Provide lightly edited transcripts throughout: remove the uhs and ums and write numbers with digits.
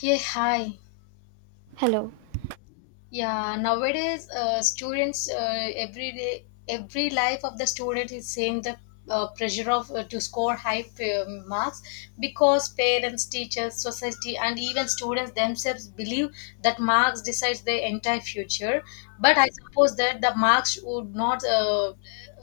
Yeah, hi. Hello. Yeah, nowadays students every life of the student is same the pressure of to score high marks because parents, teachers, society, and even students themselves believe that marks decides their entire future. But I suppose that the marks would not uh,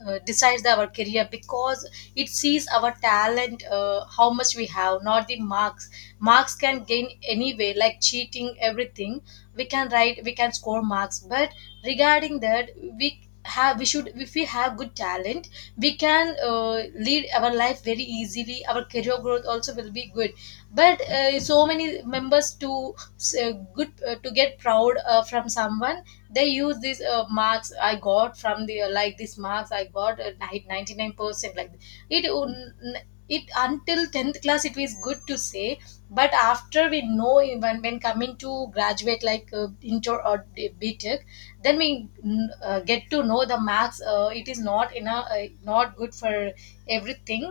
uh, decide our career because it sees our talent, how much we have, not the marks. Marks can gain anyway, like cheating, everything we can write we can score marks, but regarding that we should, if we have good talent, we can lead our life very easily, our career growth also will be good. But so many members to good to get proud from someone, they use these marks I got from the like these marks I got 99%, like it would- it, until 10th class it was good to say, but after, we know, even when coming to graduate like inter or btech, then we get to know the maths, it is not in a, not good for everything.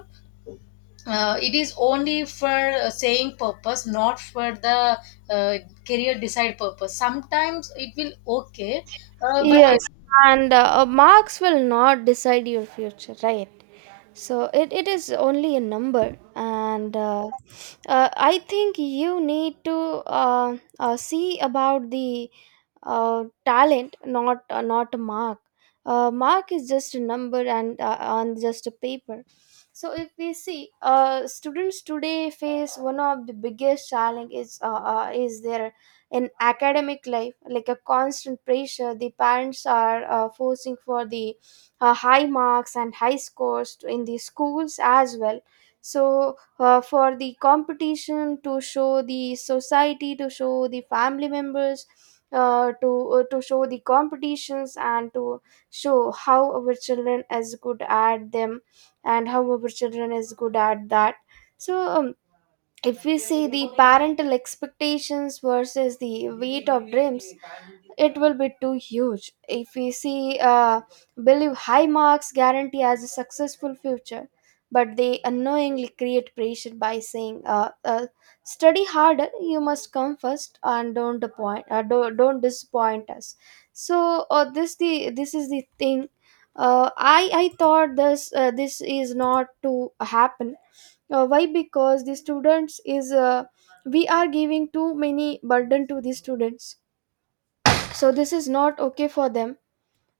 Uh, it is only for saying purpose, not for the uh, career decide purpose. Sometimes it will, okay, but Yes, and marks will not decide your future, right? So it is only a number and I think you need to see about the talent, not not a mark. Mark is just a number and on just a paper. So if we see, students today face one of the biggest challenge is their in academic life, like a constant pressure. The parents are forcing for the high marks and high scores in the schools as well. So for the competition, to show the society, to show the family members, uh, to to show the competitions and to show how our children is good at them and how our children is good at that. So if we say the parental expectations versus the weight of dreams, it will be too huge. If we see, believe high marks guarantee as a successful future, but they unknowingly create pressure by saying, study harder, you must come first and don't disappoint, don't disappoint us. So this the this is the thing. I thought this this is not to happen. Why? Because the students is, we are giving too many burden to the students. So this is not okay for them.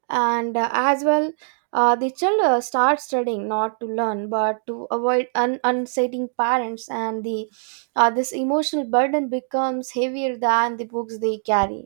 And as well, the child starts studying not to learn but to avoid unsating parents. And the this emotional burden becomes heavier than the books they carry.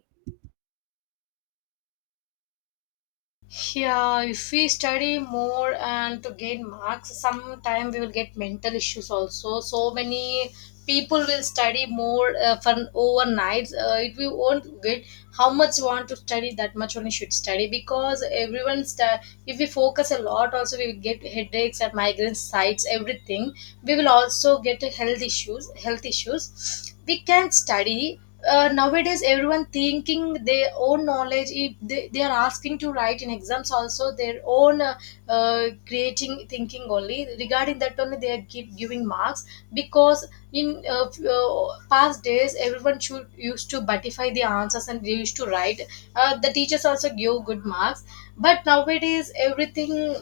yeah, if we study more and to gain marks, sometime we will get mental issues also. So many people will study more for overnight. It, we won't get how much you want to study, that much only should study because everyone if we focus a lot also we will get headaches and migraine sites everything. We will also get health issues. Health issues. We can study, nowadays everyone thinking their own knowledge, if they are asking to write in exams also their own creating thinking, only regarding that only they are giving marks because in past days everyone should used to butify the answers and they used to write, the teachers also give good marks, but nowadays everything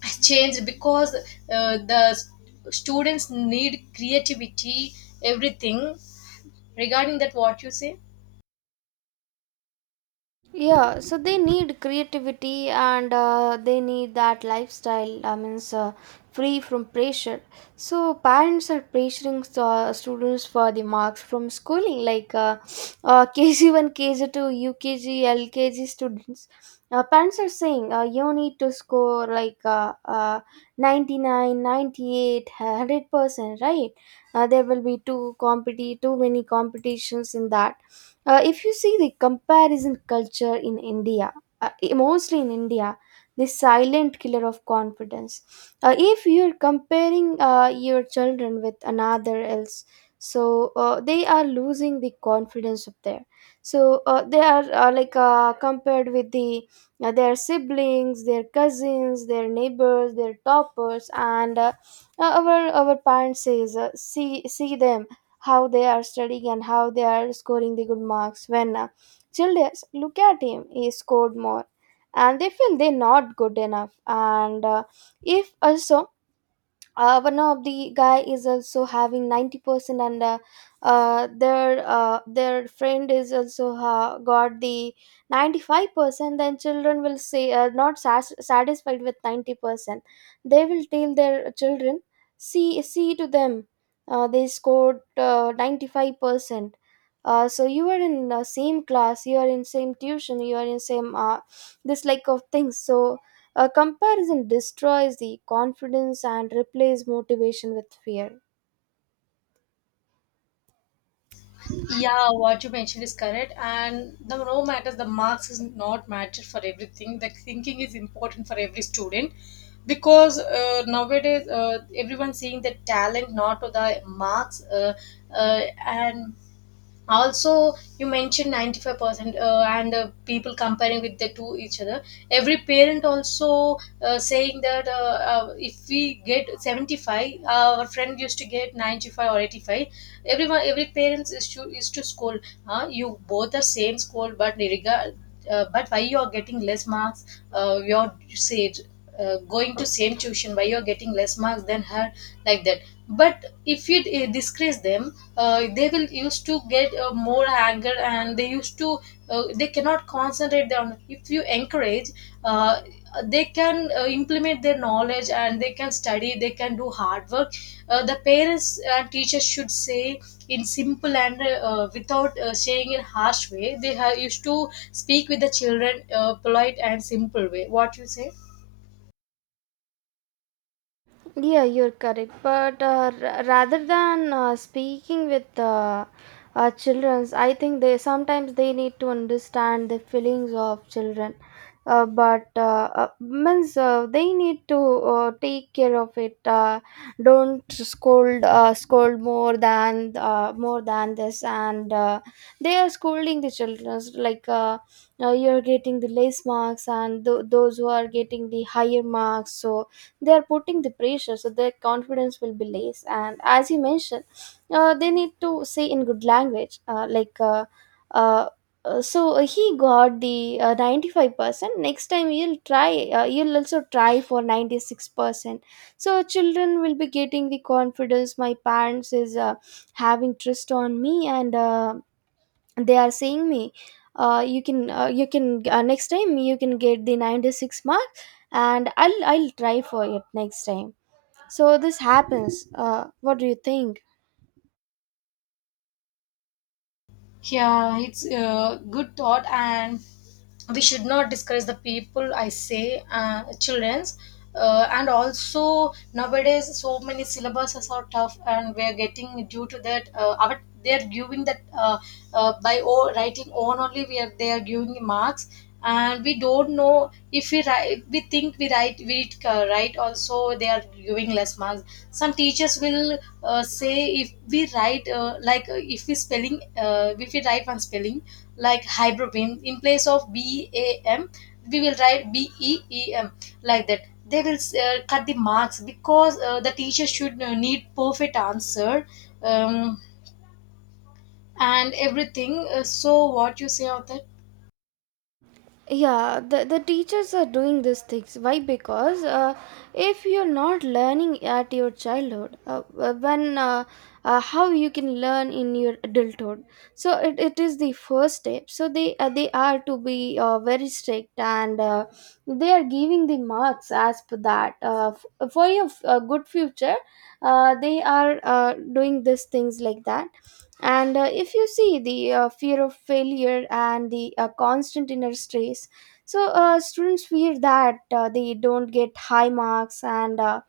has changed because uh, the s- students need creativity, everything regarding that, what you say? Yeah, so they need creativity and they need that lifestyle. I mean, free from pressure. So parents are pressuring students for the marks from schooling, like KG one, KG two, UKG, LKG students. Parents are saying, you need to score like 99, 100%, right? There will be too many competitions in that. If you see the comparison culture in India, mostly in India, the silent killer of confidence. If you're comparing your children with another else, so they are losing the confidence of their. So they are like compared with the their siblings, their cousins, their neighbors, their toppers, and our parents says, see them, how they are studying and how they are scoring the good marks. When children look at him, he scored more, and they feel they're not good enough. And if also one of the guy is also having 90% and their friend is also got the 95%, then children will say, not satisfied with 90%. They will tell their children, see to them, they scored 95%. So you are in the same class, you are in same tuition, you are in same this like of things. So a comparison destroys the confidence and replaces motivation with fear. Yeah, what you mentioned is correct, and the no matters, the marks is not matter for everything, the thinking is important for every student because nowadays everyone seeing the talent, not to the marks, and also you mentioned 95%, and people comparing with the two each other. Every parent also saying that, if we get 75, our friend used to get 95 or 85. Everyone every parents is to scold, huh? You both are same, scold, but regard, but why you are getting less marks? Uh, you're said going to same tuition, why you're getting less marks than her, like that. But if you disgrace them, they will used to get more anger, and they used to they cannot concentrate on. If you encourage, uh, they can implement their knowledge and they can study, they can do hard work. Uh, the parents and teachers should say in simple and without saying in harsh way, they used to speak with the children polite and simple way, what you say? Yeah, you're correct. But rather than speaking with children, I think they sometimes they need to understand the feelings of children. But means they need to take care of it. Don't scold, scold more than, more than this, and they are scolding the children. Like you're getting the less marks, and those who are getting the higher marks. So they are putting the pressure, so their confidence will be less. And as you mentioned, they need to say in good language, like uh, so he got the 95%, next time you'll try, you'll also try for 96%. So children will be getting the confidence, my parents is having trust on me. And they are saying me, you can, you can, next time you can get the 96 mark. And I'll try for it next time. So this happens. What do you think? Yeah, it's a good thought, and we should not discourage the people, I say, childrens, and also nowadays so many syllabuses are so tough, and we're getting due to that. Our they're giving that, writing on only, we are they are giving marks, and we don't know if we write. We think we write, we write also they are giving less marks. Some teachers will say, if we write if we spelling, if we write one spelling like hybrobium, in place of b a m we will write b e e m, like that they will cut the marks because the teacher should need perfect answer. um, and everything, so what you say of that? Yeah, the teachers are doing these things. Why? Because if you're not learning at your childhood, when how you can learn in your adulthood? So it is the first step. So they are to be very strict, and they are giving the marks as per that, for your good future. They are doing these things like that. And if you see the fear of failure and the constant inner stress, so students fear that they don't get high marks, and uh,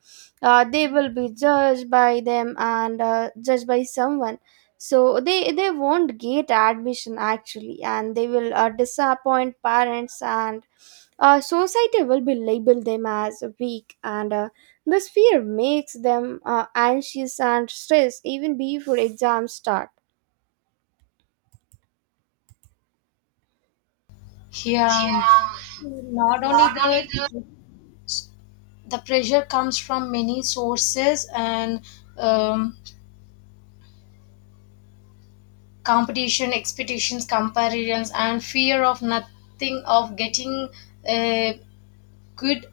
uh, they will be judged by them, and judged by someone. So they won't get admission actually, and they will disappoint parents, and society will be label them as weak and. This fear makes them anxious and stressed even before exams start. Yeah, Yeah, not only not only the the. the pressure comes from many sources and um, competition, expectations, comparisons, and fear of nothing of getting uh, good,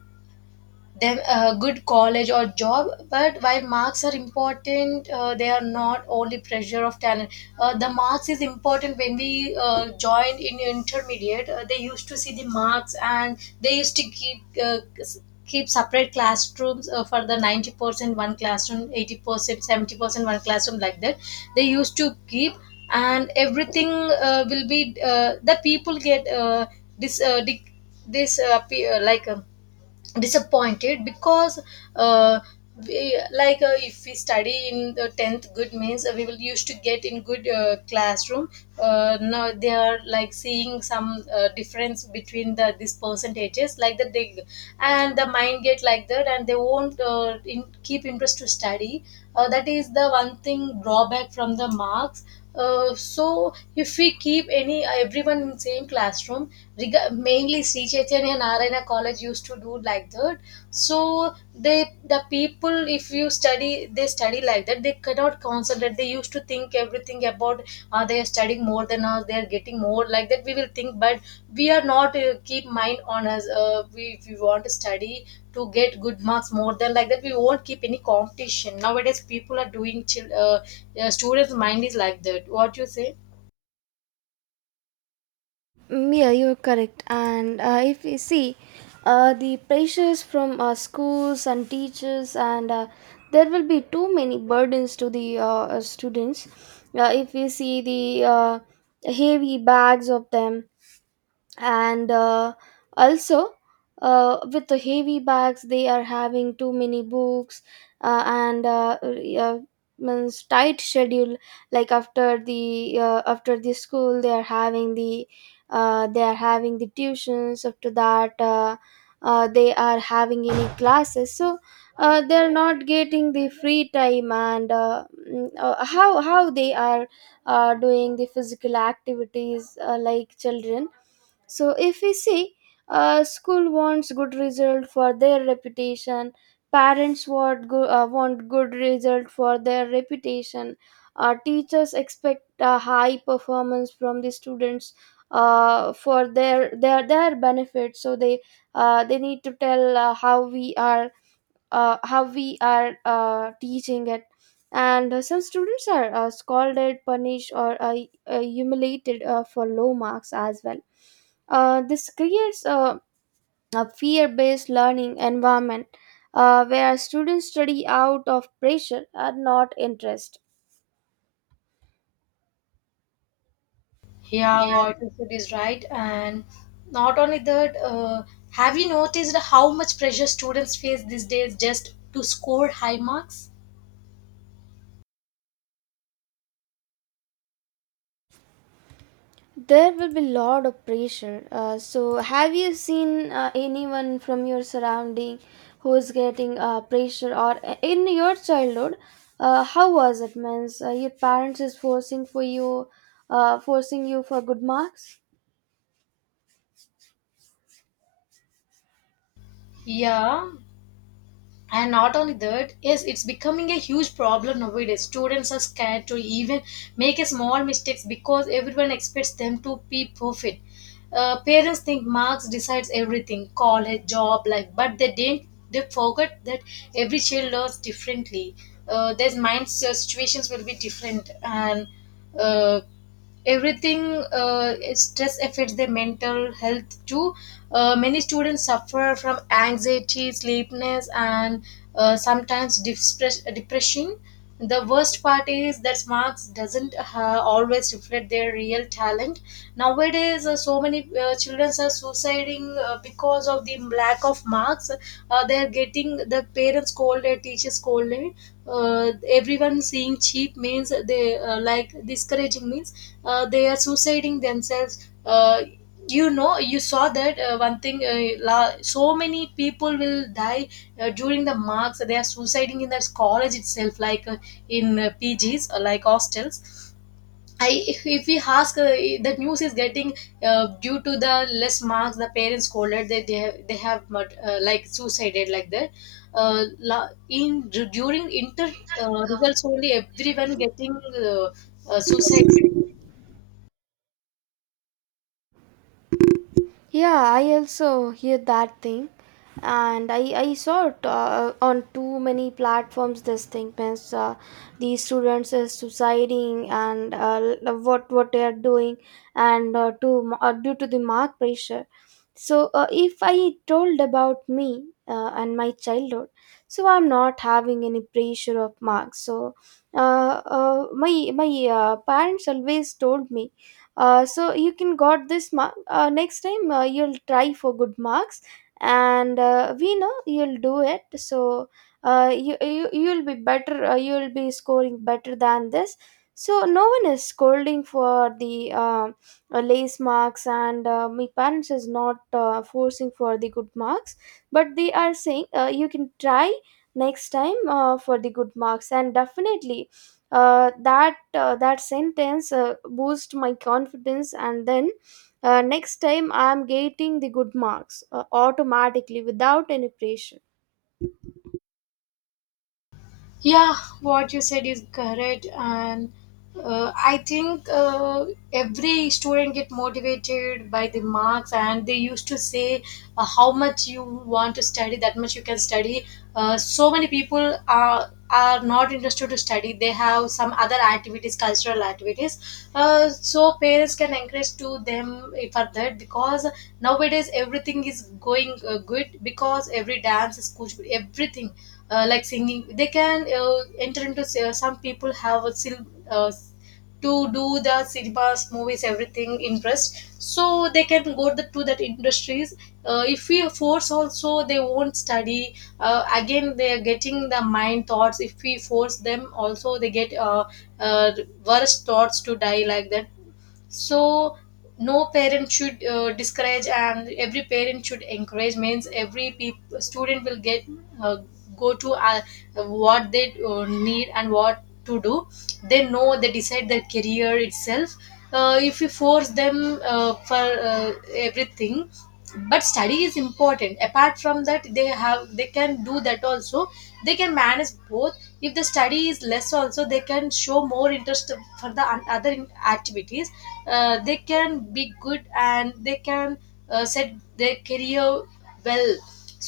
them a good college or job. But while marks are important, they are not only pressure of talent. Uh, the marks is important when we joined in intermediate, they used to see the marks and they used to keep keep separate classrooms for the 90% one classroom, 80%, 70% one classroom, like that they used to keep. And everything will be the people get this dic- this pe- like disappointed because uh, we, like if we study in the 10th good means, we will used to get in good classroom. Uh, now they are like seeing some difference between the these percentages, like that they, and the mind get like that, and they won't keep interest to study. Uh, that is the one thing drawback from the marks. Uh, so if we keep any everyone in same classroom, mainly Sri Chaitanya Narayana College used to do like that. So they, the people, if you study they study like that, they cannot concentrate. They used to think everything about, are they are studying more than us, they are getting more, like that we will think, but we are not keep mind on us. Uh, we, if we want to study to get good marks more than like that, we won't keep any competition. Nowadays people are doing students mind is like that, what you say? Mm, yeah, you're correct. And if we see the pressures from schools and teachers, and there will be too many burdens to the students. If we see the uh, heavy bags of them, and also with the heavy bags, they are having too many books, and uh, means tight schedule, like after the school, they are having the they are having the tuitions, after that they are having any classes. So they are not getting the free time. And how they are doing the physical activities like children. So if we see, school wants good result for their reputation. Parents want good result for their reputation. Teachers expect a high performance from the students for their their benefit. So they need to tell how we are teaching it. And some students are scolded, punished or humiliated for low marks as well. This creates a fear-based learning environment where students study out of pressure and not interest. Yeah, what you said is right, and not only that, have you noticed how much pressure students face these days just to score high marks? There will be lot of pressure. So, have you seen anyone from your surrounding who is getting pressure, or in your childhood, how was it? Means your parents is forcing for you, forcing you for good marks. Yeah, and not only that, yes, it's becoming a huge problem nowadays. Students are scared to even make a small mistakes because everyone expects them to be perfect. Parents think marks decides everything, college, job, life, but they didn't. They forget that every child learns differently. Their minds situations will be different, and uh, everything, stress affects their mental health too. Uh, many students suffer from anxiety, sleepiness, and sometimes distress, depression. The worst part is that marks doesn't always reflect their real talent. Nowadays, so many children are suiciding because of the lack of marks. They are getting the parents scolded, teachers scolded. Everyone seeing cheap means, they like discouraging means, they are suiciding themselves. You know, you saw that, one thing, so many people will die during the marks they are suiciding in this college itself, like in pgs or like hostels. I, if we ask, the news is getting, due to the less marks the parents scolded, that they have like suicided, like that. Uh, in during inter results only, everyone getting suicide. Yeah, I also hear that thing, and I saw it on too many platforms. This thing means these students is suiciding and what they are doing, and to due to the mark pressure. So if I told about me and my childhood, so I'm not having any pressure of marks. So my parents always told me, so you can got this mark, next time you'll try for good marks. And we know you'll do it. So you'll be better, you'll be scoring better than this. So no one is scolding for the lace marks. And my parents is not forcing for the good marks, but they are saying, you can try next time for the good marks. And definitely that sentence boost my confidence. And then next time I'm getting the good marks automatically without any pressure. Yeah, what you said is correct, and I think every student get motivated by the marks, and they used to say how much you want to study, that much you can study. So many people are not interested to study; they have some other activities, cultural activities. So parents can encourage to them for that because nowadays everything is going good because every dance is good, everything like singing, they can enter into, some people have a to do the cinemas movies everything interest, so they can go the, to that industries. Uh, if we force also they won't study. Uh, again they are getting the mind thoughts, if we force them also they get uh, worse thoughts to die, like that. So no parent should discourage, and every parent should encourage means every student will get uh, go to what they need and what to do, they know, they decide their career itself. Uh, if you force them for everything, but study is important, apart from that they have they can do that also, they can manage both. If the study is less also, they can show more interest for the other activities, they can be good and they can set their career well.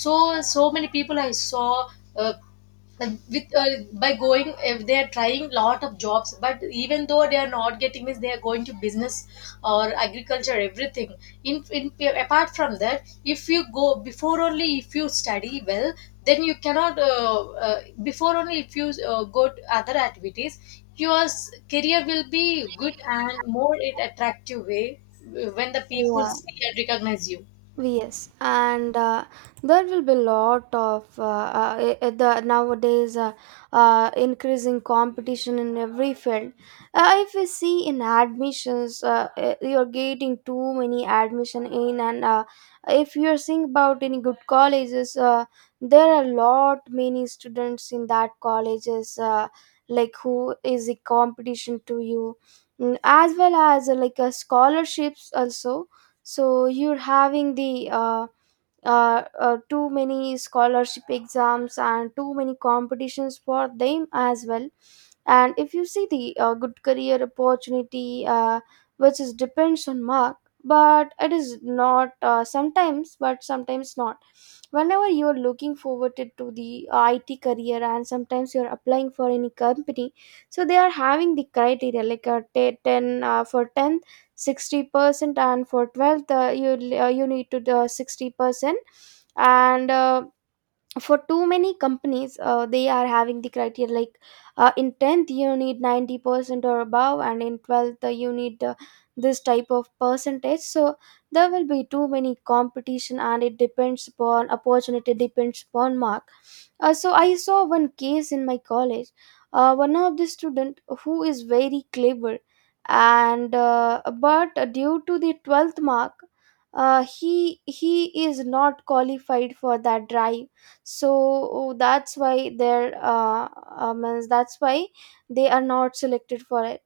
So so many people I saw, uh, and with by going, if they are trying lot of jobs, but even though they are not getting this, they are going to business or agriculture, everything. In apart from that, if you go before only, if you study well, then you cannot before only, if you go to other activities, your career will be good and more in attractive way when the people Yeah. see and recognize you. Yes, and there will be lot of the nowadays increasing competition in every field. If we see in admissions, you're getting too many admission in, and if you're seeing about any good colleges, there are lot many students in that colleges. Like who is a competition to you, mm, as well as like scholarships also, so you're having the too many scholarship exams and too many competitions for them as well. And if you see the good career opportunity, which is depends on mark, but it is not sometimes, but sometimes not. Whenever you're looking forward to the IT career, and sometimes you're applying for any company, so they are having the criteria like a 10, for 10 60% and for 12th, you need to do 60%. And for too many companies, they are having the criteria like, in 10th you need 90% or above, and in 12th you need, this type of percentage. So there will be too many competition, and it depends upon opportunity, depends upon mark. So I saw one case in my college. One of the student who is very clever, and but due to the 12th mark, he is not qualified for that drive. So that's why they're means that's why they are not selected for it.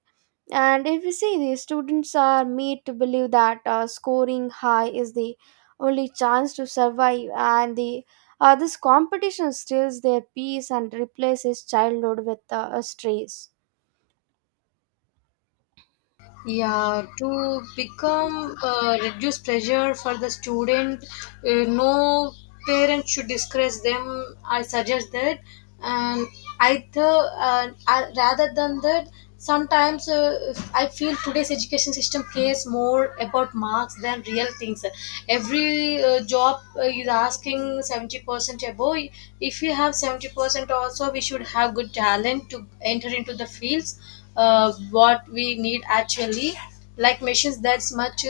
And if you see, the students are made to believe that scoring high is the only chance to survive, and the this competition steals their peace and replaces childhood with a stress. Yeah, to become reduce pressure for the student, no Parent should discuss them, I suggest that. And either rather than that sometimes if I feel today's education system cares more about marks than real things. Every job is asking 70% above. If you have 70% also, we should have good talent to enter into the fields, what we need actually. Like machines, that's much.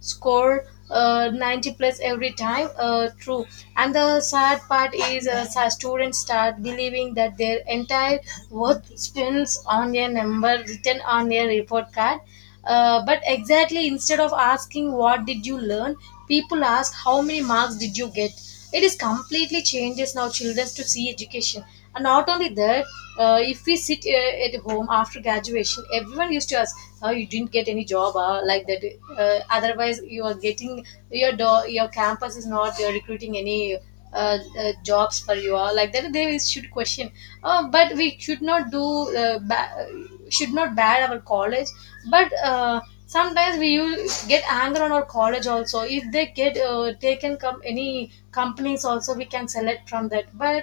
Score 90 plus every time, true. And the sad part is students start believing that their entire worth spins on a number written on a report card. But exactly, instead of asking what did you learn, people ask how many marks did you get. It is completely changes now children to see education. And not only that, if we sit at home after graduation, everyone used to ask, "Oh, you didn't get any job, like that. Otherwise, you are getting your your campus is not recruiting any." Jobs for you like that they should question, but we should not do uh, ba- should not bad our college. But sometimes we use, get anger on our college also. If they get taken come any companies also, we can select from that. But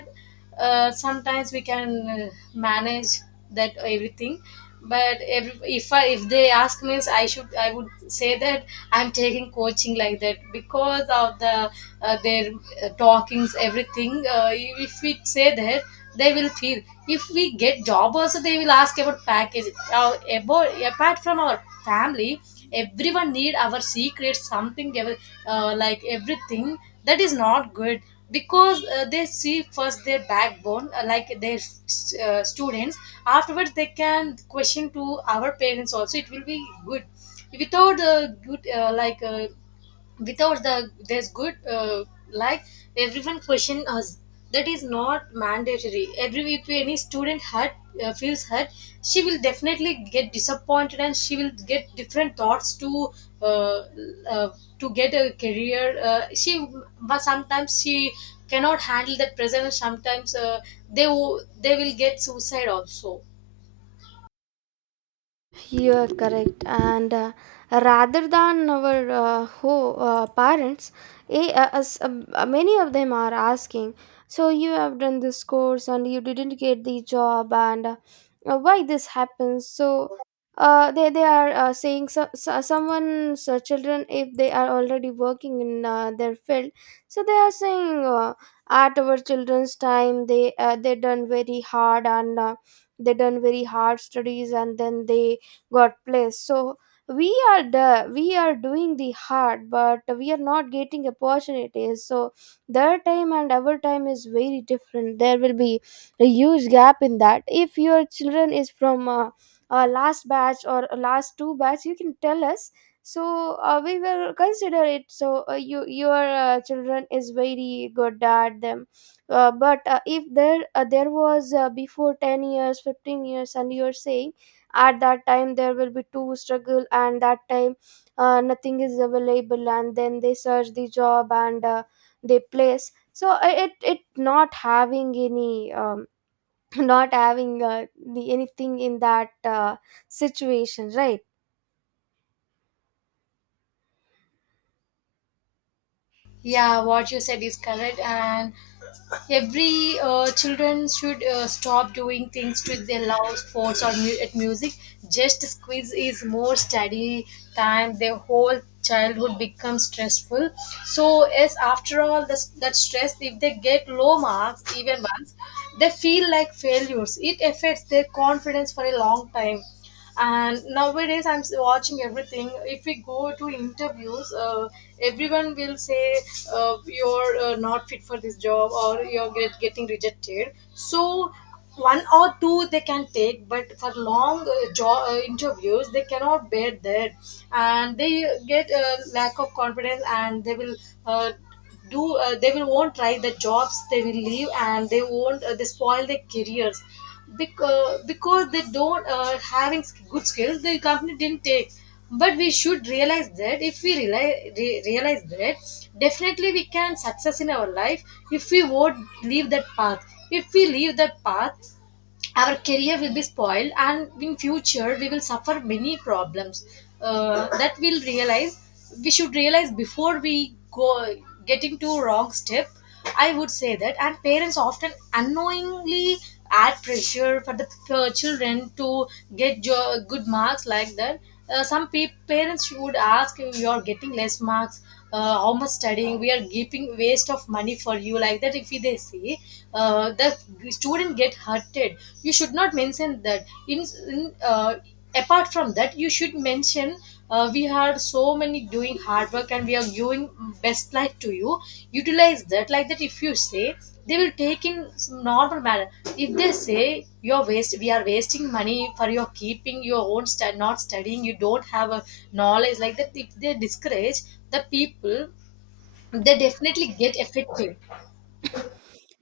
sometimes we can manage that everything. But every, if I, if they ask me, I should, I would say that I'm taking coaching like that because of their talkings, everything. If we say that, they will feel. If we get job also, they will ask about package, about apart from our family. Everyone need our secrets, something like everything. That is not good. Because they see first their backbone, like their students. Afterwards they can question to our parents also, it will be good. Without good like without the there's good like, everyone question us. That is not mandatory. Every if any student hurt, feels hurt, she will definitely get disappointed and she will get different thoughts uh, uh, to get a career, she. But sometimes she cannot handle that pressure, and sometimes they they will get suicide also. You are correct. And rather than our parents, many of them are asking, so you have done this course and you didn't get the job, and why this happens? So they are saying, someone's children, if they are already working in their field, so they are saying, at our children's time, they done very hard, and they done very hard studies, and then they got placed. So we are doing the hard, but we are not getting opportunities. So their time and our time is very different. There will be a huge gap in that. If your children is from last batch or last two batch, you can tell us. So we will consider it. So you, your children is very good at them. But if there was before 10 years, 15 years, and you're saying at that time there will be two struggle, and that time nothing is available, and then they search the job, and they place. So it not having any not having the anything in that situation, right? Yeah, what you said is correct. And every children should stop doing things to they love sports or at music. Just squeeze is more study time. Their whole childhood becomes stressful. So yes, after all this, that stress, if they get low marks even once, they feel like failures. It affects their confidence for a long time. And nowadays I'm watching everything. If we go to interviews, everyone will say, you're not fit for this job, or you're get, getting rejected. So one or two they can take, but for long job interviews they cannot bear that, and they get a lack of confidence. And they will uh, do they will won't try the jobs, they will leave, and they won't they spoil their careers. Because they don't having good skills, the company didn't take. But we should realize that. If we realize, realize that, definitely we can success in our life. If we won't leave that path. If we leave that path, our career will be spoiled and in future we will suffer many problems. That we'll realize. We should realize before we go getting to wrong step, I would say that. And parents often unknowingly add pressure for the children to get good marks like that. Some parents would ask, you are getting less marks, how much studying we are keeping waste of money for you, like that if they say, the student get hurted. You should not mention that in, in apart from that. You should mention, we had so many doing hard work and we are giving best life to you, utilize that, like that if you say, they will take in some normal manner. If they say, you're waste, we are wasting money for your keeping your own not studying, you don't have a knowledge, like that if they discourage the people, they definitely get affected.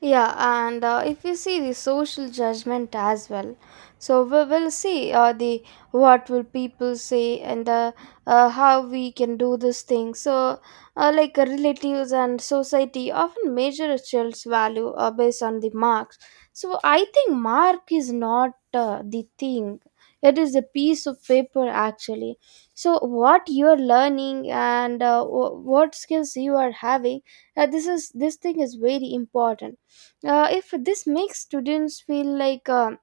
Yeah, and if you see the social judgment as well, so we will see the what will people say, and how we can do this thing. So, relatives and society often measure a child's value based on the marks. So I think mark is not the thing; it is a piece of paper, actually. So what you're learning, and what skills you are having, this is this thing is very important. If this makes students feel like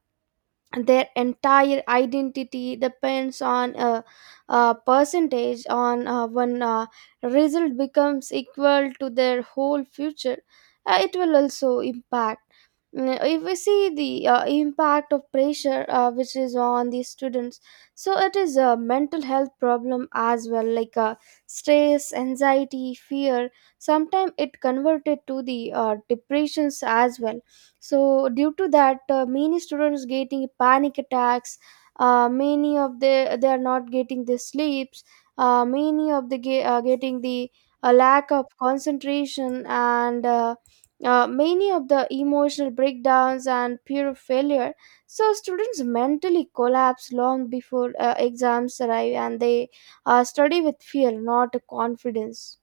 their entire identity depends on a percentage on one result, becomes equal to their whole future. It will also impact. Mm, if we see the impact of pressure which is on the students, so it is a mental health problem as well, like stress, anxiety, fear. Sometimes it converted to the depressions as well. So due to that, many students getting panic attacks. Many of the they are not getting the sleeps. Many of the getting the lack of concentration, and many of the emotional breakdowns and pure failure. So students mentally collapse long before exams arrive, and they study with fear, not confidence.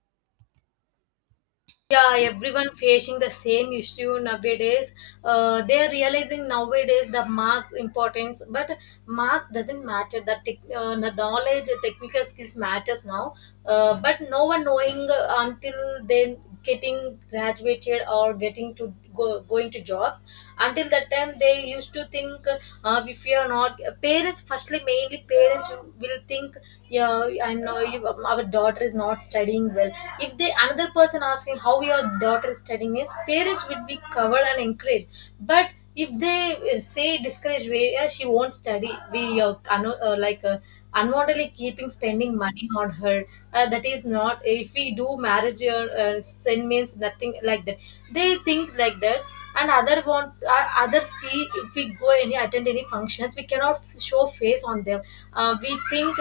Yeah, everyone facing the same issue nowadays. They are realizing nowadays the marks importance, but marks doesn't matter. The, tech the knowledge, the technical skills matters now. But no one knowing until they getting graduated or getting to go, going to jobs. Until that time they used to think, if you are not parents, firstly mainly parents will think, yeah I'm no you, our daughter is not studying well. If they another person asking how your daughter is studying is, parents would be covered and encouraged. But if they say discourage way, yeah, she won't study. We like unwantedly keeping spending money on her, that is not. If we do marriage sin means nothing, like that they think like that. And other want others see if we go any attend any functions, we cannot show face on them. We think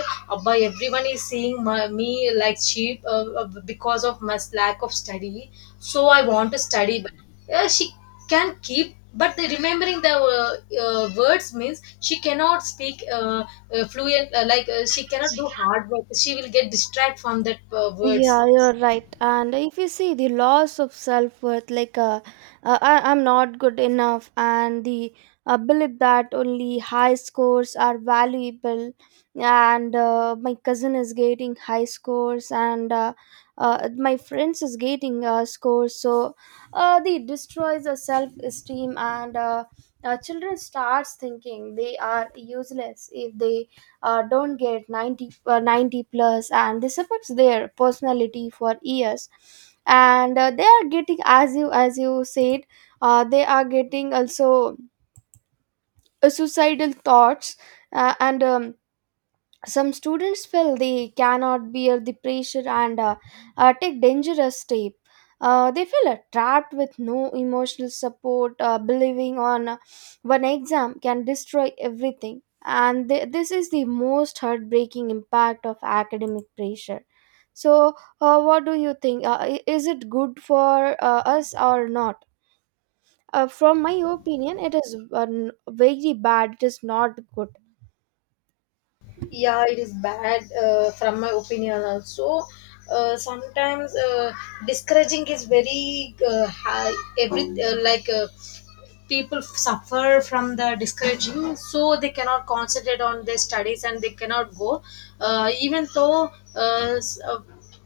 by everyone is seeing my, me like cheap because of my lack of study. So I want to study, but she can keep but the remembering the words means she cannot speak fluent, like she cannot do hard work. She will get distracted from that words. Yeah, you're right. And if you see the loss of self worth, like I, I'm not good enough, and the belief that only high scores are valuable, and my cousin is getting high scores, and my friends is getting scores. So they destroys the self esteem, and children starts thinking they are useless if they don't get 90, 90 plus, and this affects their personality for years. And they are getting, as you said, they are getting also suicidal thoughts, and some students feel they cannot bear the pressure, and take dangerous step. They feel trapped with no emotional support, believing on one exam can destroy everything. And this is the most heartbreaking impact of academic pressure. So what do you think, is it good for us or not? From my opinion, it is very bad, it is not good. Yeah, it is bad from my opinion also. Sometimes discouraging is very high. Every like people suffer from the discouraging, so they cannot concentrate on their studies and they cannot go. Even though uh, s- uh,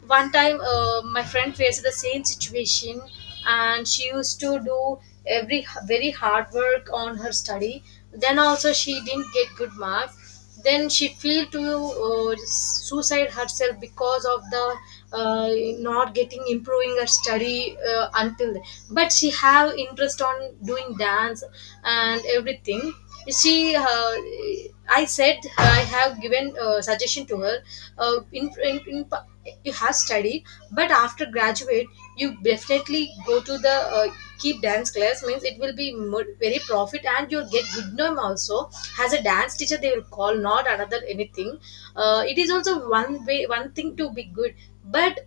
one time my friend faced the same situation, and she used to do every very hard work on her study. Then also she didn't get good marks. Then she feel to suicide herself because of the uh, not getting improving her study until then. But she have interest on doing dance and everything. She I said, I have given suggestion to her, uh, in, in, in pa- you have study, but after graduate you definitely go to the, keep dance class means it will be more, very profit, and you'll get good name also. As a dance teacher they will call, not another anything. It is also one way one thing to be good. But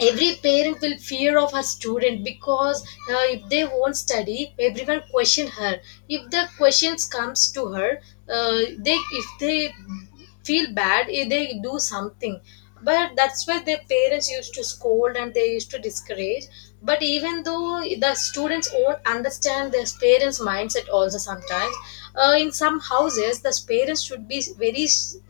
every parent will fear of her student, because if they won't study, everyone question her. If the questions comes to her, they if they feel bad, eh, they do something. But that's why their parents used to scold and they used to discourage. But even though the students won't understand their parents mindset also sometimes. In some houses the parents should be very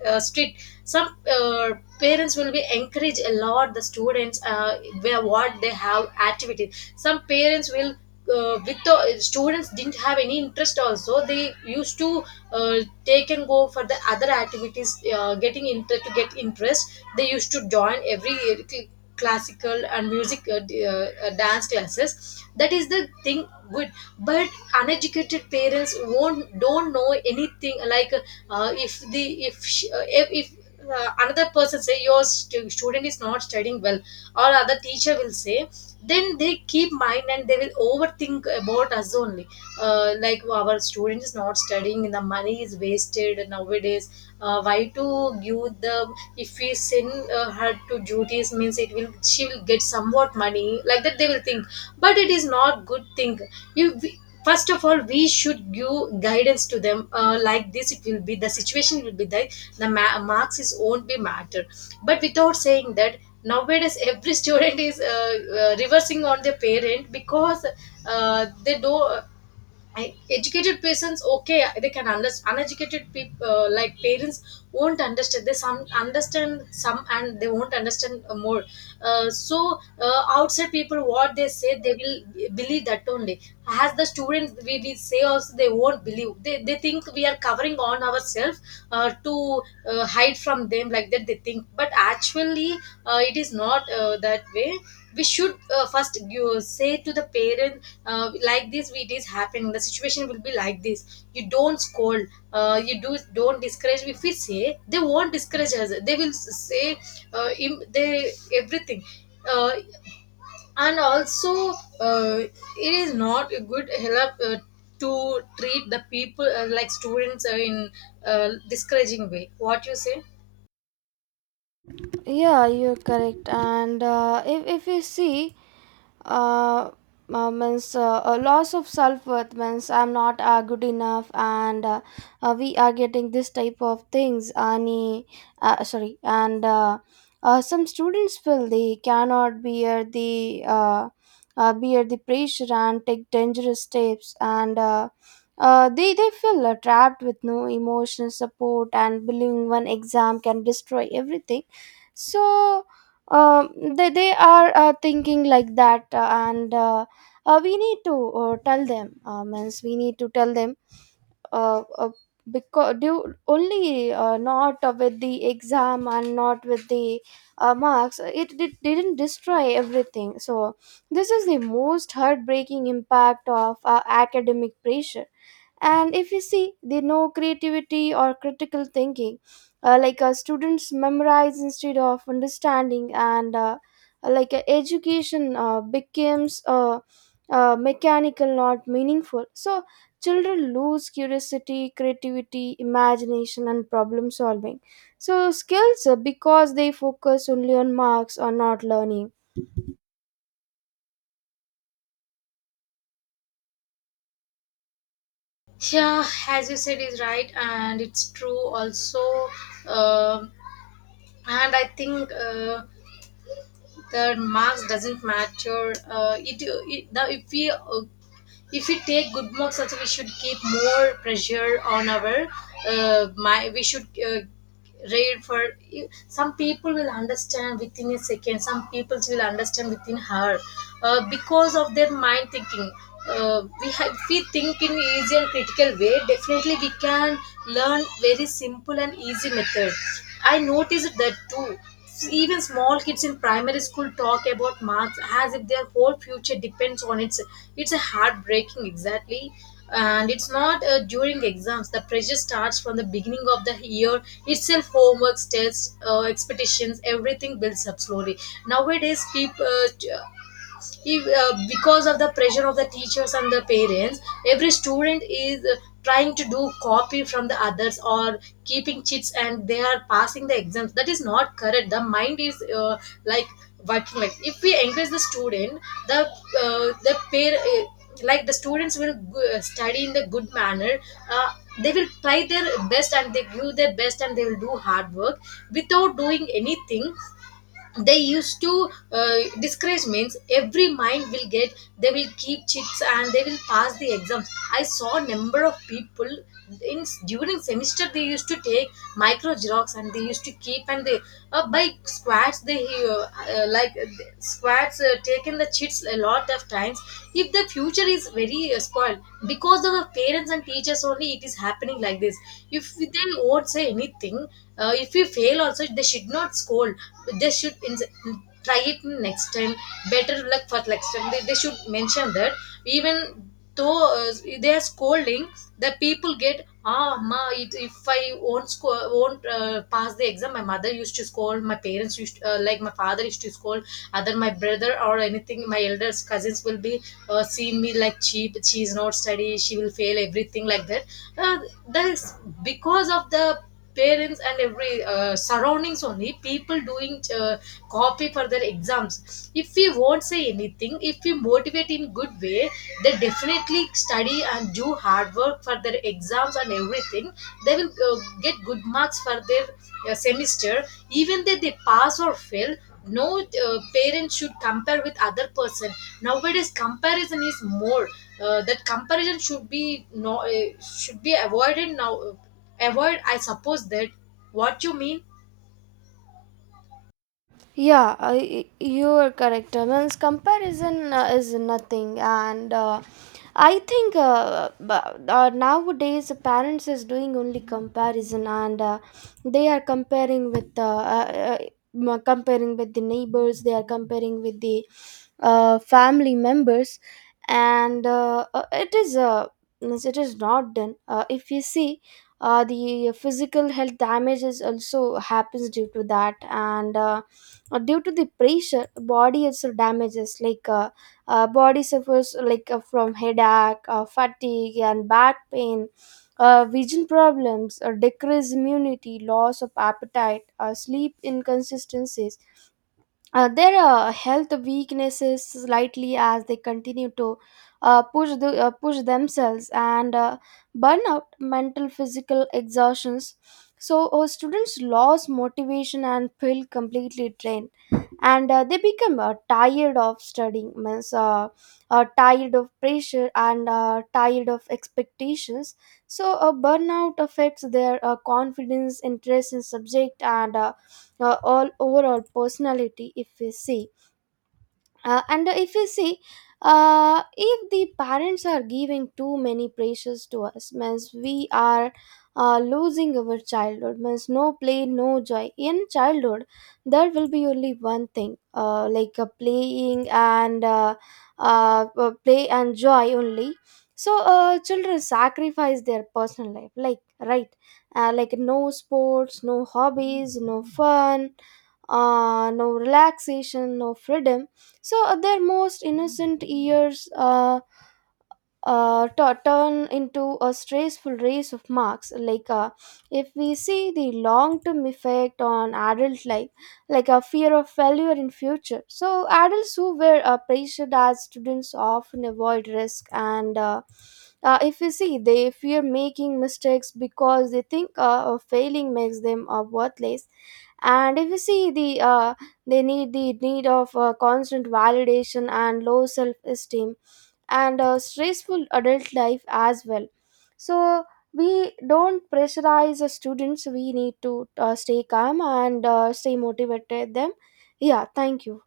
strict. Some parents will be encourage a lot the students, where what they have activity. Some parents will with the students didn't have any interest also, they used to uh, take and go for the other activities, getting to get interest. They used to join every classical and music dance classes. That is the thing good. But uneducated parents won't don't know anything. Like if the if she, if another person say your student is not studying well, or other teacher will say, then they keep mind and they will overthink about us only. Like, "Wow, our student is not studying, the money is wasted nowadays, why to give the, if we send her to duties means it will she will get somewhat money," like that they will think. But it is not good thing. You, first of all we should give guidance to them, like this it will be the situation will be that the marks is won't be matter. But without saying that, nowadays every student is reversing on their parent. Because they do I, educated persons, okay, they can understand. Uneducated people, like parents won't understand. They some understand some, and they won't understand more. So outside people what they say, they will believe that only. As the students we say also, they won't believe. They think we are covering on ourselves to hide from them, like that they think. But actually it is not that way. We should first give, say to the parents, like this it is happening, the situation will be like this, you don't scold, you do don't discourage. If we say they won't discourage us, they will say they everything uh, and also uh, it is not a good help to treat the people like students in discouraging way, what you say. Yeah, you're correct. And if you see, uh, means a loss of self-worth means I'm not good enough, and we are getting this type of things ani, sorry. And some students feel they cannot bear the pressure and take dangerous steps, and they feel trapped with no emotional support, and believing one exam can destroy everything. So um, they, they are thinking like that, and we need to tell them, means we need to tell them, uh, uh, because do only not with the exam and not with the marks, it didn't destroy everything. So this is the most heartbreaking impact of academic pressure. And if you see, they know creativity or critical thinking, students memorize instead of understanding, and education becomes mechanical, not meaningful. So children lose curiosity, creativity, imagination, and problem solving, so skills because they focus only on marks or not learning. Yeah, as you said is right, and it's true also. um and I think the marks doesn't matter. It, it now, if we take good marks also, we should keep more pressure on our, my we should read for, some people will understand within a second, some people will understand within her because of their mind thinking. We have, if we think in easy and critical way, definitely we can learn very simple and easy method. I noticed that too. Even small kids in primary school talk about marks as if their whole future depends on it. It's a heartbreaking, exactly. And it's not during exams. The pressure starts from the beginning of the year itself. Homeworks, tests, expectations, everything builds up slowly. Nowadays, people, if, because of the pressure of the teachers and the parents, every student is trying to do copy from the others, or keeping cheats and they are passing the exams. That is not correct. The mind is like working, like if we encourage the student, the the pair like the students will study in the good manner. uh, they will try their best and they give their best and they will do hard work. Without doing anything, they used to discourage means every mind will get, they will keep chits and they will pass the exams. I saw number of people in during semester, they used to take micro xerox and they used to keep, and they by squats they like squats taken the chits a lot of times. If the future is very spoiled because of the parents and teachers only, it is happening like this. If they won't say anything, if you fail also, they should not scold. They should ins, try it next time, better luck for next time, they should mention that. Even though uh, they are scolding, the people get ah ma it, if I won't pass the exam, my mother used to scold, my parents used like my father used to scold, either my brother or anything, my elders cousins will be seeing me like cheap, she is not study she will fail everything, like that. uh, that's because of the parents and every surroundings only, people doing copy for their exams. If we won't say anything, if we motivate in good way, they definitely study and do hard work for their exams and everything. They will get good marks for their semester. Even though they pass or fail, no parent should compare with other person. Nowadays comparison is more. That comparison should be no should be avoided now, avoid I suppose that, what you mean. Yeah, you are correct. Means comparison is nothing, and I think nowadays parents is doing only comparison, and they are comparing with the neighbors. They are comparing with the family members, and it is means it is not done. If you see, the physical health damages also happens due to that, and due to the pressure, body also damages like. Body suffers like from headache, fatigue and back pain, vision problems, decreased immunity, loss of appetite, sleep inconsistencies. There are health weaknesses slightly as they continue to push themselves, and burnout, mental physical exhaustions. So students lose motivation and feel completely drained, and they become tired of studying, means tired of pressure, and tired of expectations. So burnout affects their confidence, interest in subject, and all overall personality, if we see. And if you see, if the parents are giving too many pressures to us, means we are losing our childhood, means no play, no joy. In childhood, there will be only one thing, playing and play and joy only. So children sacrifice their personal life, like right, like no sports, no hobbies, no fun, no relaxation, no freedom. So at their most innocent years, turn into a stressful race of marks. Like if we see the long-term effect on adult life, like a fear of failure in future. So adults who were pressured as students often avoid risk and. If you see, they fear making mistakes because they think failing makes them worthless. And if you see, the the need of constant validation and low self-esteem, and a stressful adult life as well. So we don't pressurize the students, we need to stay calm and stay motivated them. Yeah, thank you.